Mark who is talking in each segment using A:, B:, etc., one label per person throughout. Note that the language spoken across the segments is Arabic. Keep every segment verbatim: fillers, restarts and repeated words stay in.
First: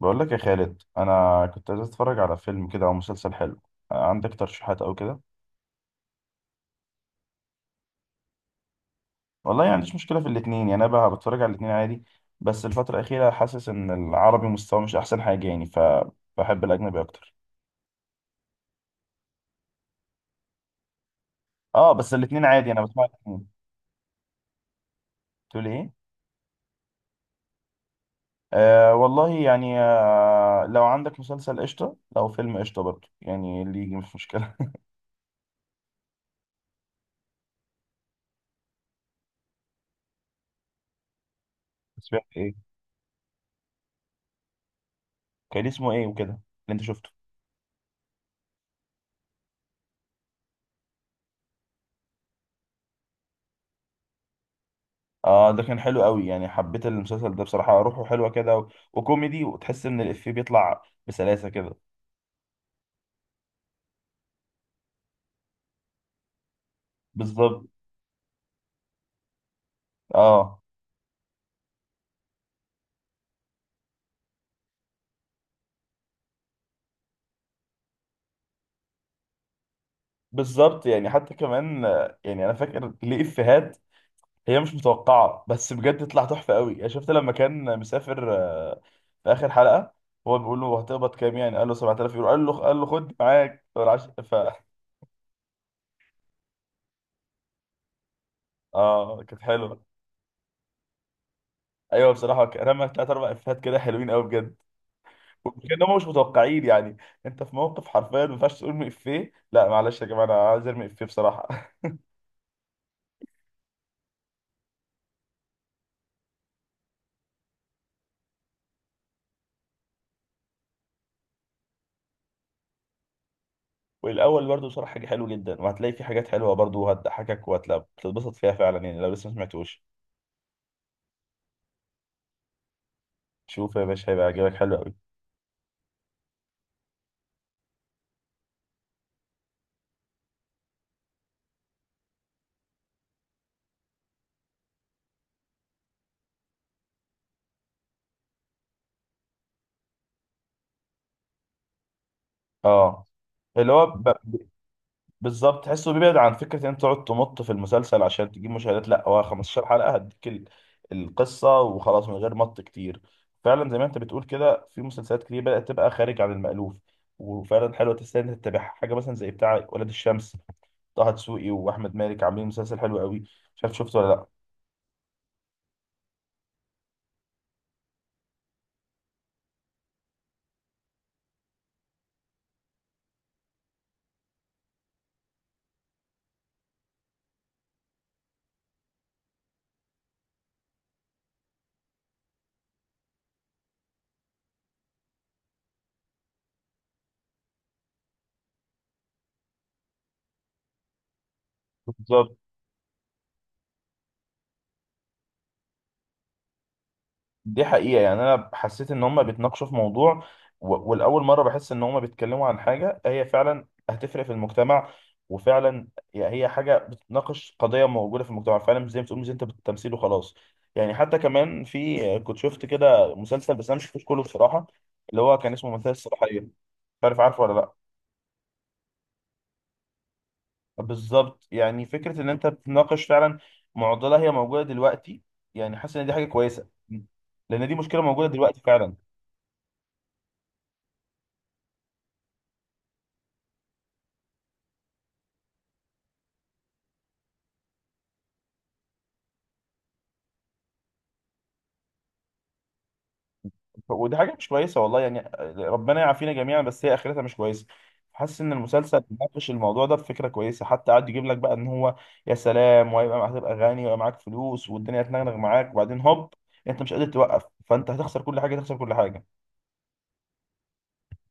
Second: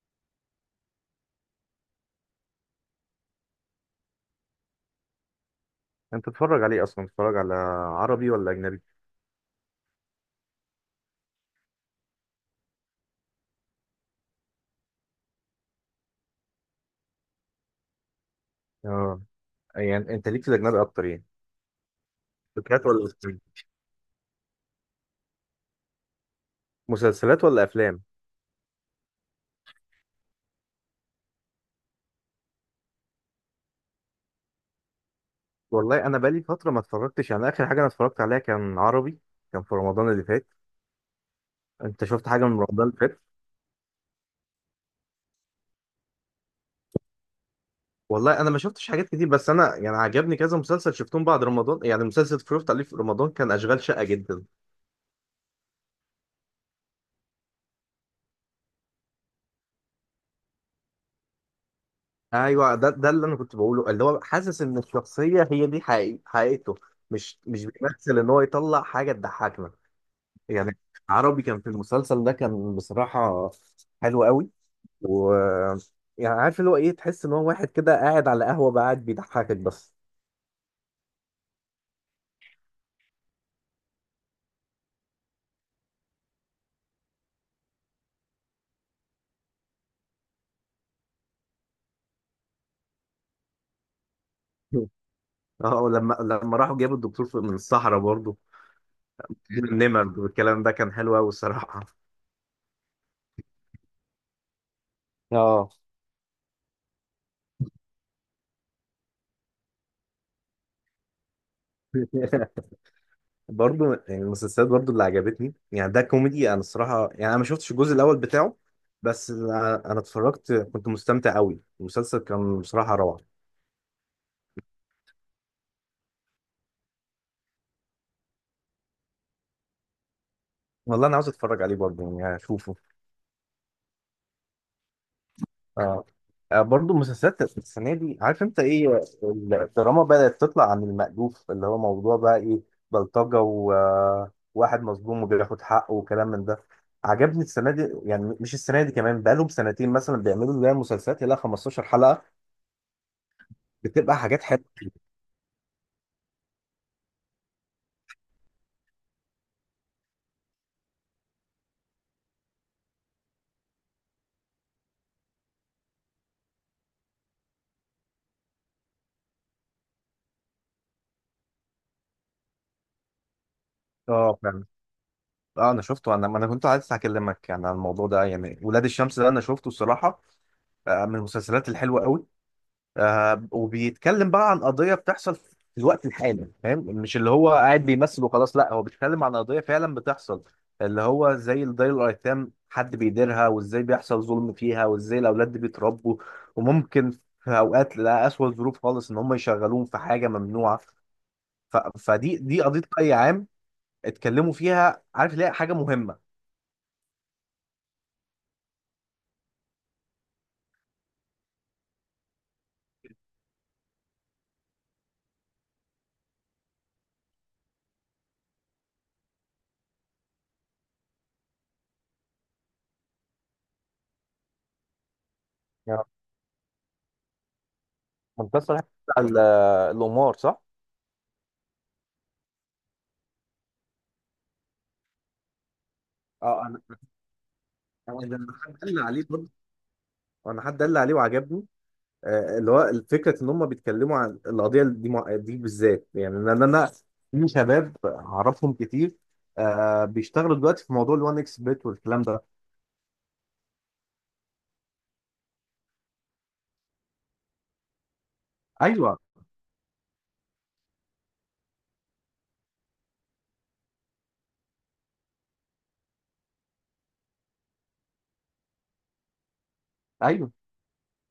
A: بقول لك يا خالد انا كنت عايز اتفرج على فيلم كده او مسلسل حلو. عندك ترشيحات او كده؟
B: انت تتفرج عليه اصلا، تتفرج على عربي ولا اجنبي؟
A: والله يعني مفيش مشكله في الاثنين، يعني انا بقى بتفرج على الاثنين عادي. بس الفتره الاخيره حاسس ان العربي مستواه مش احسن حاجه يعني، فبحب الاجنبي اكتر.
B: اه. يعني انت ليك في الاجنبي اكتر، يعني.
A: اه، بس الاثنين عادي انا
B: مسلسلات
A: بسمع
B: ولا أفلام؟
A: الاثنين. تقول ايه؟
B: مسلسلات ولا افلام؟
A: آه والله يعني، آه لو عندك مسلسل قشطه، لو فيلم قشطه برضه، يعني اللي يجي مش مشكله.
B: والله، انا بقالي فتره ما اتفرجتش، يعني اخر حاجه انا اتفرجت عليها كان عربي، كان في رمضان اللي فات. انت
A: سمعت
B: شفت حاجه من
A: ايه؟
B: رمضان اللي فات؟
A: كان اسمه ايه وكده اللي انت شفته؟
B: والله انا ما شفتش حاجات كتير، بس انا يعني عجبني كذا مسلسل شفتهم بعد رمضان. يعني مسلسل اتفرجت عليه في رمضان كان اشغال شقه جدا.
A: اه ده كان حلو قوي يعني، حبيت المسلسل ده بصراحة، روحه حلوة كده و... وكوميدي، وتحس ان الإفيه بيطلع بسلاسة كده.
B: ايوه، ده ده اللي انا كنت بقوله، اللي هو حاسس ان الشخصيه هي دي حقيقي- حقيقته، مش مش
A: بالظبط.
B: بيمثل ان هو يطلع حاجه تضحكنا.
A: اه.
B: يعني عربي، كان في المسلسل ده كان بصراحة حلو قوي. و يعني عارف اللي هو ايه، تحس ان هو واحد كده قاعد على قهوة بقى، قاعد بيضحكك بس.
A: بالظبط يعني، حتى كمان آه، يعني انا فاكر ليه إفيهات هي مش متوقعة، بس بجد تطلع تحفة قوي. يعني شفت لما كان مسافر، آه، في آخر حلقة، هو بيقول له هتقبض كام؟ يعني قال له 7000 يورو، قال له قال له خد معاك فالعش- ف
B: اه، لما لما راحوا جابوا الدكتور في- من الصحراء برضه.
A: اه كانت حلوة.
B: النمر والكلام ده كان حلو قوي الصراحة.
A: ايوه بصراحة رمى ثلاث اربع إفيهات كده حلوين قوي بجد.
B: اه.
A: كانهم مش متوقعين يعني. انت في موقف حرفيا ما ينفعش تقول افيه، لا معلش يا جماعه انا عايز ارمي افيه بصراحه.
B: برضه يعني المسلسلات برضه اللي عجبتني، يعني ده كوميدي. انا الصراحة يعني انا ما شفتش الجزء الاول بتاعه، بس انا أنا اتفرجت، كنت مستمتع قوي، المسلسل كان بصراحة روعة.
A: والاول برضه بصراحه حاجه حلوه جدا، وهتلاقي في حاجات حلوه برضه، وهتضحكك وهتتبسط فيها فعلا، يعني لو لسه ما سمعتوش.
B: والله انا عاوز اتفرج عليه برضه، يعني اشوفه.
A: شوف يا باشا هيبقى عاجبك، حلو قوي.
B: اه، آه، برضو مسلسلات السنه دي، عارف انت ايه، الدراما بدات تطلع عن المألوف، اللي هو موضوع بقى ايه، بلطجه وواحد مظلوم وبياخد حقه وكلام من ده. عجبني السنه دي، يعني مش السنه دي، كمان بقالهم سنتين مثلا بيعملوا زي مسلسلات يلا خمسة عشر حلقه،
A: اه. اللي هو
B: بتبقى حاجات
A: ب-
B: حلوه.
A: بالظبط، تحسه بيبعد عن فكرة ان انت تقعد تمط في المسلسل عشان تجيب مشاهدات، لا هو 15 حلقة هديك ال- القصة وخلاص من غير مط كتير. فعلا زي ما انت بتقول كده، في مسلسلات كتير بدأت تبقى خارج عن المألوف، وفعلا حلوة تستاهل انك تتابعها. حاجة مثلا زي بتاع ولاد الشمس، طه دسوقي واحمد مالك عاملين مسلسل حلو قوي، مش عارف شفته ولا لا.
B: اه فعلا. اه انا شفته، انا انا كنت عايز اكلمك يعني عن الموضوع ده، يعني ولاد الشمس ده انا شفته الصراحه، آه، من المسلسلات الحلوه قوي. آه وبيتكلم بقى عن قضية بتحصل في الوقت الحالي، فاهم؟ مش اللي هو قاعد بيمثل وخلاص، لا هو بيتكلم عن قضية فعلا بتحصل، اللي هو زي دار الأيتام، حد بيديرها وازاي بيحصل ظلم فيها، وازاي الأولاد دي بيتربوا وممكن في أوقات، لا، أسوأ ظروف خالص، إن هم يشغلوهم في حاجة ممنوعة. ف...
A: بالظبط.
B: فدي دي قضية رأي عام اتكلموا فيها، عارف ليه، حاجة مهمة.
A: دي حقيقة يعني، أنا حسيت إن هما بيتناقشوا في موضوع، و- والأول مرة بحس إن هما بيتكلموا عن حاجة هي فعلا هتفرق في المجتمع، وفعلا. يعني هي حاجة بتناقش قضية موجودة في المجتمع فعلا، مش زي ما بتقول مش أنت بالتمثيل وخلاص. يعني حتى كمان في كنت شفت كده مسلسل، بس أنا مش شفتوش كله بصراحة، اللي هو كان اسمه منتهى
B: يا
A: الصلاحية، مش عارف عارفه ولا لأ.
B: منتصر، ال- الأمور صح؟
A: بالظبط، يعني فكرة إن أنت بتناقش فعلا معضلة هي موجودة دلوقتي، يعني حاسس إن دي حاجة
B: اه
A: كويسة،
B: انا،
A: لأن دي مشكلة
B: أنا-
A: موجودة
B: أنا
A: دلوقتي
B: حد
A: فعلا.
B: قال لي عليه برضه، انا حد قال لي عليه وعجبني. آه، اللي هو فكره ان هم بيتكلموا عن القضيه دي، مع- دي بالذات، يعني ان انا في شباب اعرفهم كتير آه، بيشتغلوا دلوقتي في موضوع ال1 اكس بيت والكلام ده.
A: ودي حاجه مش كويسه والله يعني، ربنا يعافينا جميعا بس هي اخرتها مش كويسه. حاسس ان المسلسل
B: ايوه،
A: ناقش الموضوع ده بفكره كويسه، حتى قعد يجيب لك بقى ان هو يا سلام وهيبقى معاك هتبقى غني ويبقى معاك فلوس والدنيا هتنغنغ معاك، وبعدين هوب، انت مش قادر توقف، فانت هتخسر كل حاجه، تخسر كل حاجه.
B: ايوه،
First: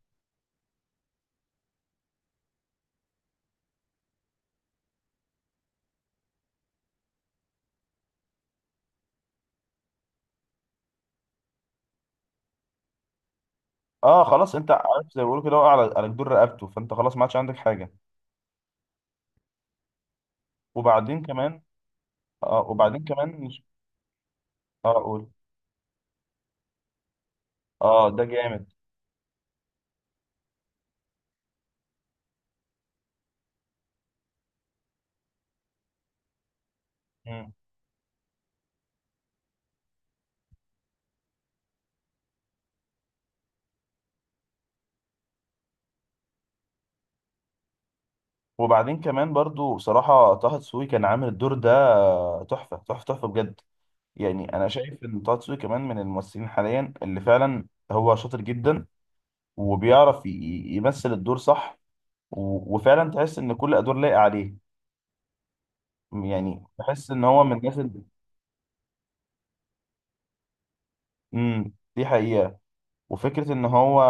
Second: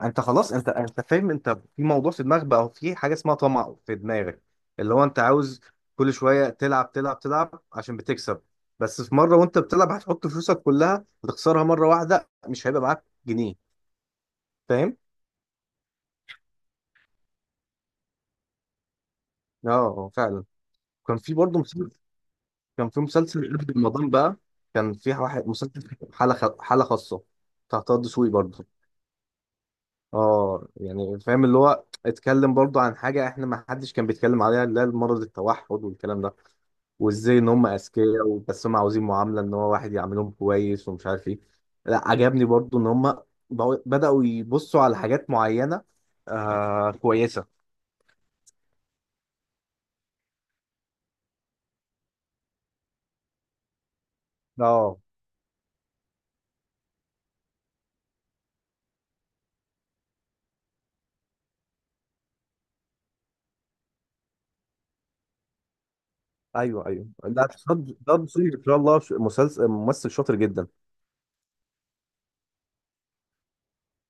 B: انت خلاص، انت انت فاهم. انت في موضوع في دماغك بقى، في حاجه اسمها طمع في دماغك، اللي هو انت عاوز كل شويه تلعب تلعب تلعب عشان بتكسب. بس في مره وانت بتلعب هتحط فلوسك كلها، هتخسرها مره واحده، مش هيبقى معاك جنيه.
A: اه خلاص انت
B: فاهم؟
A: عارف زي ما بيقولوا كده، وقع على على جدور رقبته، فانت خلاص ما عادش عندك حاجه.
B: اه، آه، فعلا. كان
A: وبعدين
B: في
A: كمان.
B: برضه
A: اه
B: كان في
A: وبعدين كمان
B: مسلسل
A: مش
B: قبل رمضان بقى،
A: اه
B: كان في
A: اقول.
B: واحد مسلسل حالة خ... حالة خاصة بتاع طه
A: اه ده
B: دسوقي
A: جامد.
B: برضه. اه يعني فاهم، اللي هو اتكلم برضه عن حاجة احنا ما حدش كان بيتكلم عليها، اللي هي مرض التوحد والكلام ده، وازاي ان
A: مم.
B: هم اذكياء، و- بس هم عاوزين معاملة ان هو واحد يعاملهم كويس ومش عارف ايه. لا عجبني برضه ان هم بقوا- بدأوا يبصوا على حاجات معينة آه كويسة.
A: وبعدين كمان برضو بصراحه طه دسوقي كان عامل الدور ده تحفه تحفه تحفه بجد. يعني انا
B: اه
A: شايف ان طه دسوقي كمان من الممثلين حاليا اللي فعلا هو شاطر جدا، وبيعرف ي- ي- يمثل الدور صح، و- وفعلا تحس ان كل ادوار لايقه عليه، يعني
B: ايوه ايوه،
A: بحس ان هو
B: ده
A: من الناس
B: ده
A: اللي...
B: ده دسوقي ان شاء الله، ش- مسلسل ممثل شاطر جدا.
A: امم دي حقيقه. وفكره ان هو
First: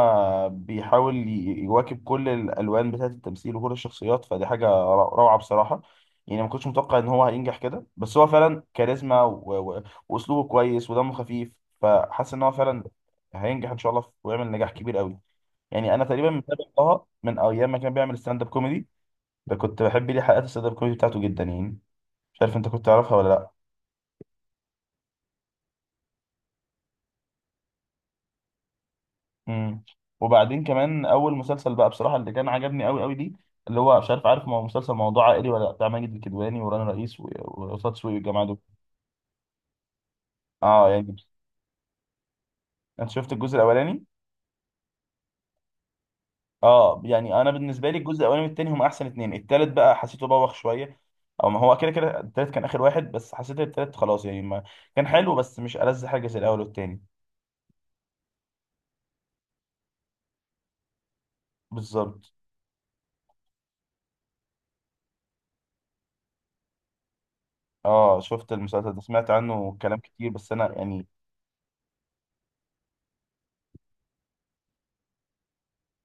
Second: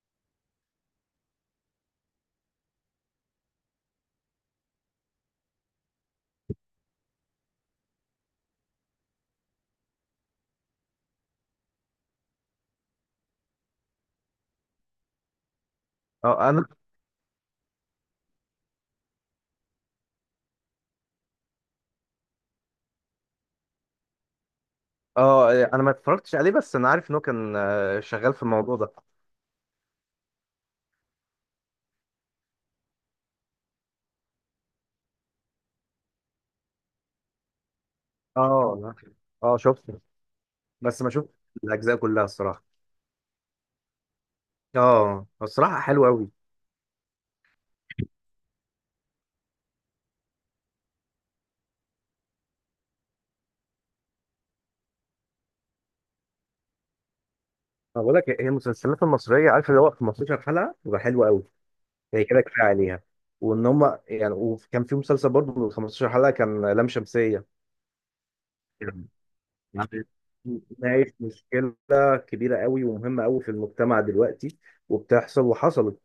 A: بيحاول ي- يواكب كل الالوان بتاعه التمثيل وكل الشخصيات، فدي حاجه ر- روعه بصراحه. يعني ما كنتش متوقع ان هو هينجح كده، بس هو فعلا كاريزما و- و- واسلوبه كويس ودمه خفيف، فحاسس ان هو فعلا هينجح ان شاء الله ويعمل نجاح كبير قوي. يعني انا تقريبا
B: اه
A: متابع
B: انا،
A: طه من ايام ما كان بيعمل ستاند اب كوميدي، ده كنت بحب ليه حلقات الستاند اب كوميدي بتاعته جدا يعني، مش عارف انت كنت تعرفها ولا لا.
B: اه إيه، انا ما اتفرجتش عليه، بس انا عارف انه كان آه، شغال في الموضوع ده.
A: امم وبعدين كمان اول مسلسل بقى بصراحه اللي كان عجبني قوي قوي ليه، اللي هو مش عارف عارف مو- مسلسل موضوع عائلي ولا لا، بتاع ماجد الكدواني ورانا رئيس و- وقصاد سوقي والجماعه دول.
B: اه، لا. اه شفته،
A: اه
B: بس ما
A: يعني
B: شفت الاجزاء كلها الصراحه.
A: انت شفت الجزء الاولاني؟
B: اه، الصراحه حلوه قوي.
A: اه يعني انا بالنسبه لي الجزء الاولاني والتاني هم احسن اتنين، التالت بقى حسيته بوخ شويه. او ما هو كده كده التالت كان اخر واحد، بس حسيت التالت خلاص يعني ما، كان حلو بس مش ألذ حاجه زي الاول والتاني.
B: انا بقول لك، هي المسلسلات المصريه، عارف اللي هو خمسة عشر حلقه بتبقى حلوه قوي، هي
A: بالظبط.
B: كده كفايه عليها. وان هم يعني، وكان في مسلسل برضه من خمسة عشر حلقه كان لام شمسيه،
A: اه شفت المسلسل ده
B: يعني
A: سمعت عنه كلام كتير، بس انا يعني
B: ناقش مشكله كبيره قوي ومهمه قوي في المجتمع دلوقتي، وبتحصل وحصلت.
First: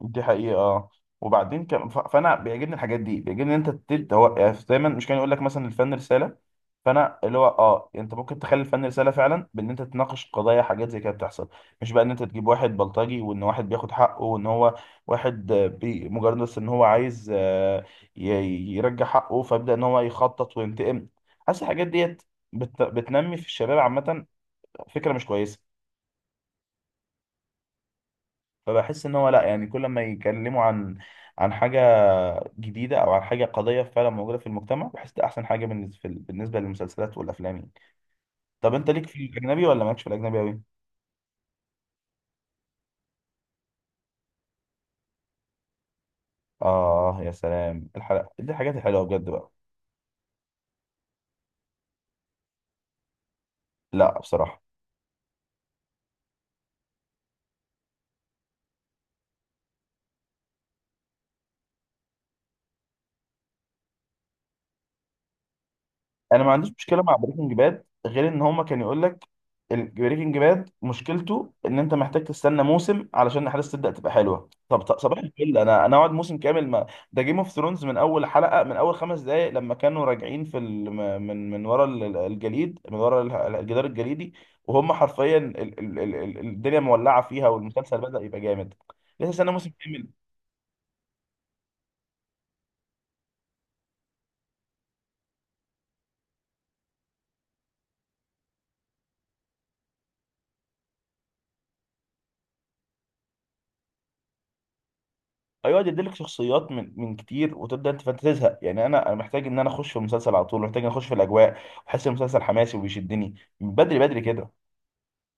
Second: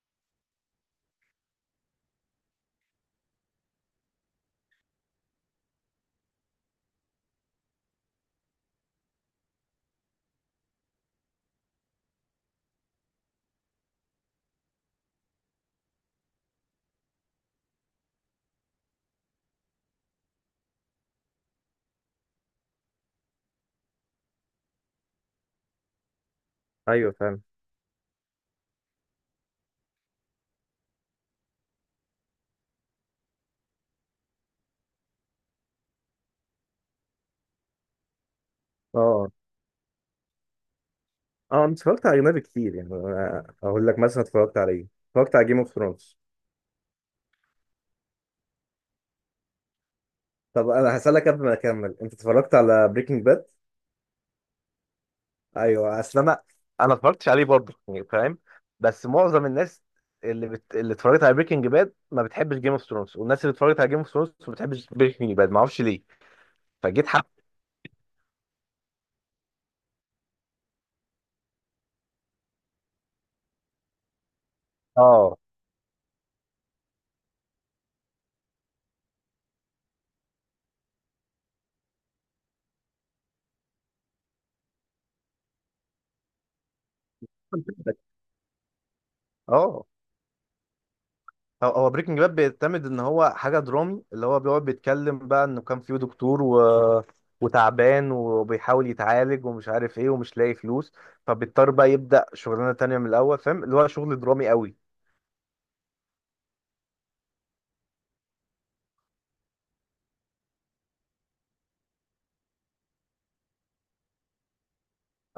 A: دي حقيقة آه. وبعدين كم ف- فانا بيعجبني الحاجات دي، بيعجبني ان انت تت- هو- يعني دايما مش كان يقول لك مثلا الفن رسالة، فانا اللي هو اه انت ممكن تخلي الفن رسالة فعلا بان انت تناقش قضايا حاجات زي كده بتحصل، مش بقى ان انت تجيب واحد بلطجي وان واحد بياخد حقه، وان هو واحد آه، بي مجرد بس ان هو عايز آه، ي- يرجع حقه، فيبدأ ان هو يخطط وينتقم. حاسس الحاجات ديت بت- بتنمي في الشباب عامة فكرة مش كويسة.
B: ايوه فاهم.
A: فبحس ان هو لا يعني، كل ما يتكلموا عن عن حاجه جديده او عن حاجه قضيه فعلا موجوده في المجتمع، بحس ده احسن حاجه بالنسبه في ال- بالنسبه للمسلسلات والافلام يعني. طب انت ليك في
B: اه
A: الاجنبي ولا مالكش في الاجنبي قوي؟
B: اه، انا اتفرجت على اجنبي كتير، يعني أنا اقول لك مثلا، اتفرجت على ايه، اتفرجت على جيم اوف ثرونز.
A: اه يا سلام الحلقه دي الحاجات الحلوه بجد بقى.
B: طب انا هسألك قبل ما اكمل، انت اتفرجت على بريكنج باد؟
A: لا بصراحه.
B: ايوه، اصل انا انا ما اتفرجتش عليه برضه، يعني فاهم. بس معظم الناس اللي بت... اللي اتفرجت على بريكنج باد ما بتحبش جيم اوف ثرونز، والناس اللي اتفرجت على جيم اوف ثرونز ما بتحبش بريكنج باد، ما اعرفش ليه،
A: انا ما عنديش مشكله
B: فجيت
A: مع
B: حق.
A: بريكنج باد، غير ان هما كان يقول لك البريكنج باد مشكلته ان انت محتاج تستنى موسم علشان الاحداث تبدا تبقى حلوه، طب طب صباح
B: اه
A: الفل، انا انا اقعد موسم كامل ما... ده جيم اوف ثرونز من اول حلقه، من اول خمس دقائق لما كانوا راجعين في ال... م- من من ورا ال- ال- الجليد، من ورا ال- ال- الجدار الجليدي، وهم حرفيا ال... ال... ال... ال- الدنيا مولعه فيها والمسلسل بدا يبقى جامد. لسه استنى موسم
B: اه،
A: كامل.
B: هو هو بريكنج باد بيعتمد ان هو حاجه درامي، اللي هو بيقعد بيتكلم بقى انه كان فيه دكتور و... وتعبان، وبيحاول يتعالج ومش عارف ايه، ومش لاقي فلوس، فبيضطر بقى يبدا شغلانه تانية من الاول، فاهم، اللي هو شغل درامي قوي.
A: ايوه يديلك شخصيات من من كتير، وتبدا انت فانت تزهق يعني، انا انا محتاج ان انا اخش في المسلسل على طول، محتاج ان اخش في الاجواء، واحس المسلسل حماسي وبيشدني من بدري بدري كده.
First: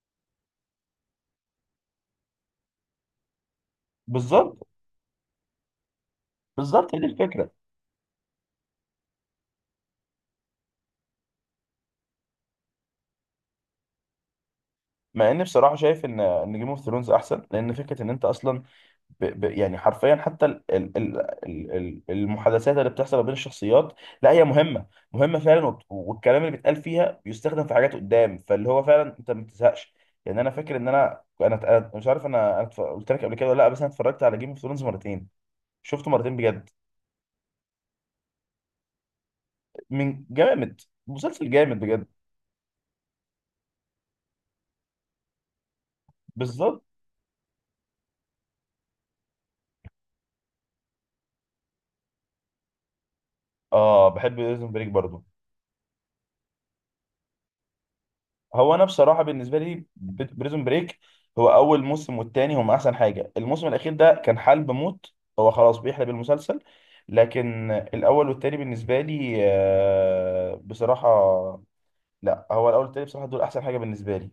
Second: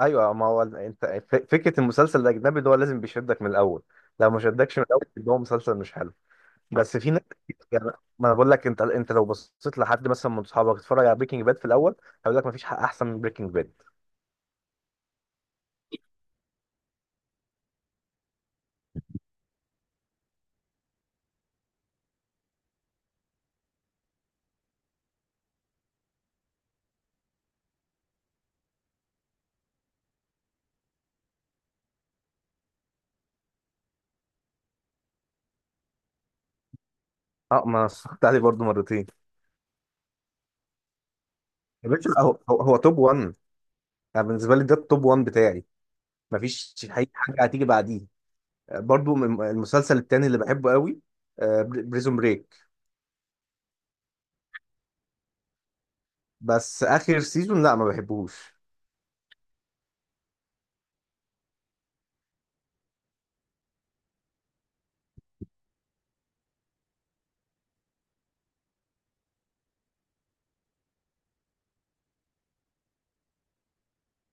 B: ايوه، ما هو انت، ف- فكره المسلسل الاجنبي ده هو لازم بيشدك من الاول، لو ما
A: بالظبط.
B: شدكش من الاول يبقى هو مسلسل مش حلو.
A: بالظبط
B: بس
A: هي دي
B: في ناس
A: الفكره.
B: كتير- يعني، ما انا بقول لك، انت انت لو بصيت لحد مثلا من اصحابك اتفرج على بريكنج باد في الاول، هيقول لك ما فيش حق احسن من بريكنج باد.
A: مع اني بصراحه شايف ان ان جيم اوف ثرونز احسن، لان فكره ان انت اصلا ب... ب... يعني حرفيا حتى ال... ال... ال... ال- ال- المحادثات اللي بتحصل ما بين الشخصيات لا هي مهمة مهمة فعلا، وبت- والكلام اللي بيتقال فيها بيستخدم في حاجات قدام، فاللي هو فعلا انت ما بتزهقش. يعني انا فاكر ان انا انا أنا مش عارف انا انا اتف- قلت لك قبل كده ولا لا، بس انا اتفرجت على جيم اوف ثرونز مرتين. شفته مرتين بجد.
B: اه، ما أنا اتفرجت عليه برضه مرتين.
A: من جامد. مسلسل جامد
B: يا
A: بجد.
B: باشا، هو هو, هو توب ون. انا بالنسبه لي ده التوب ون بتاعي، مفيش
A: بالظبط.
B: حقيقة حاجه هتيجي بعديه. آه، برضو من- المسلسل التاني اللي بحبه قوي بريزون بريك،
A: اه بحب بريزون بريك برضه.
B: بس اخر سيزون لا ما بحبوش.
A: هو انا بصراحه بالنسبه لي بريزون بريك، هو اول موسم والتاني هم احسن حاجه، الموسم الاخير ده كان حلب موت، هو خلاص بيحلب المسلسل، لكن الاول والتاني بالنسبه لي آه، بصراحه، لا هو الاول والتاني بصراحه دول احسن حاجه بالنسبه لي.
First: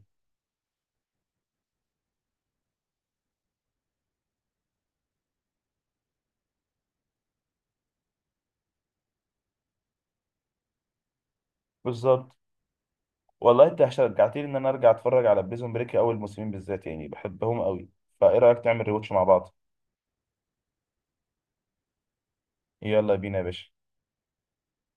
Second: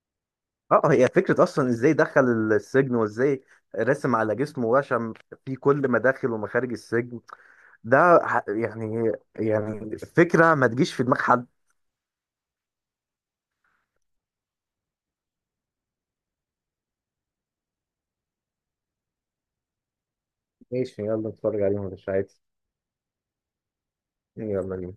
B: اه، آه، هي فكره اصلا ازاي دخل السجن، وازاي رسم على جسمه وشم في كل مداخل ومخارج السجن، ده ح- يعني يعني فكره ما تجيش في دماغ حد.
A: بالظبط. والله انت شجعتني ان انا ارجع اتفرج على بريزون بريك، اول موسمين بالذات يعني بحبهم قوي، فايه رايك تعمل ريواتش مع بعض؟
B: ماشي، يلا نتفرج عليهم مش عادي.
A: يلا بينا يا باشا.
B: يلا بينا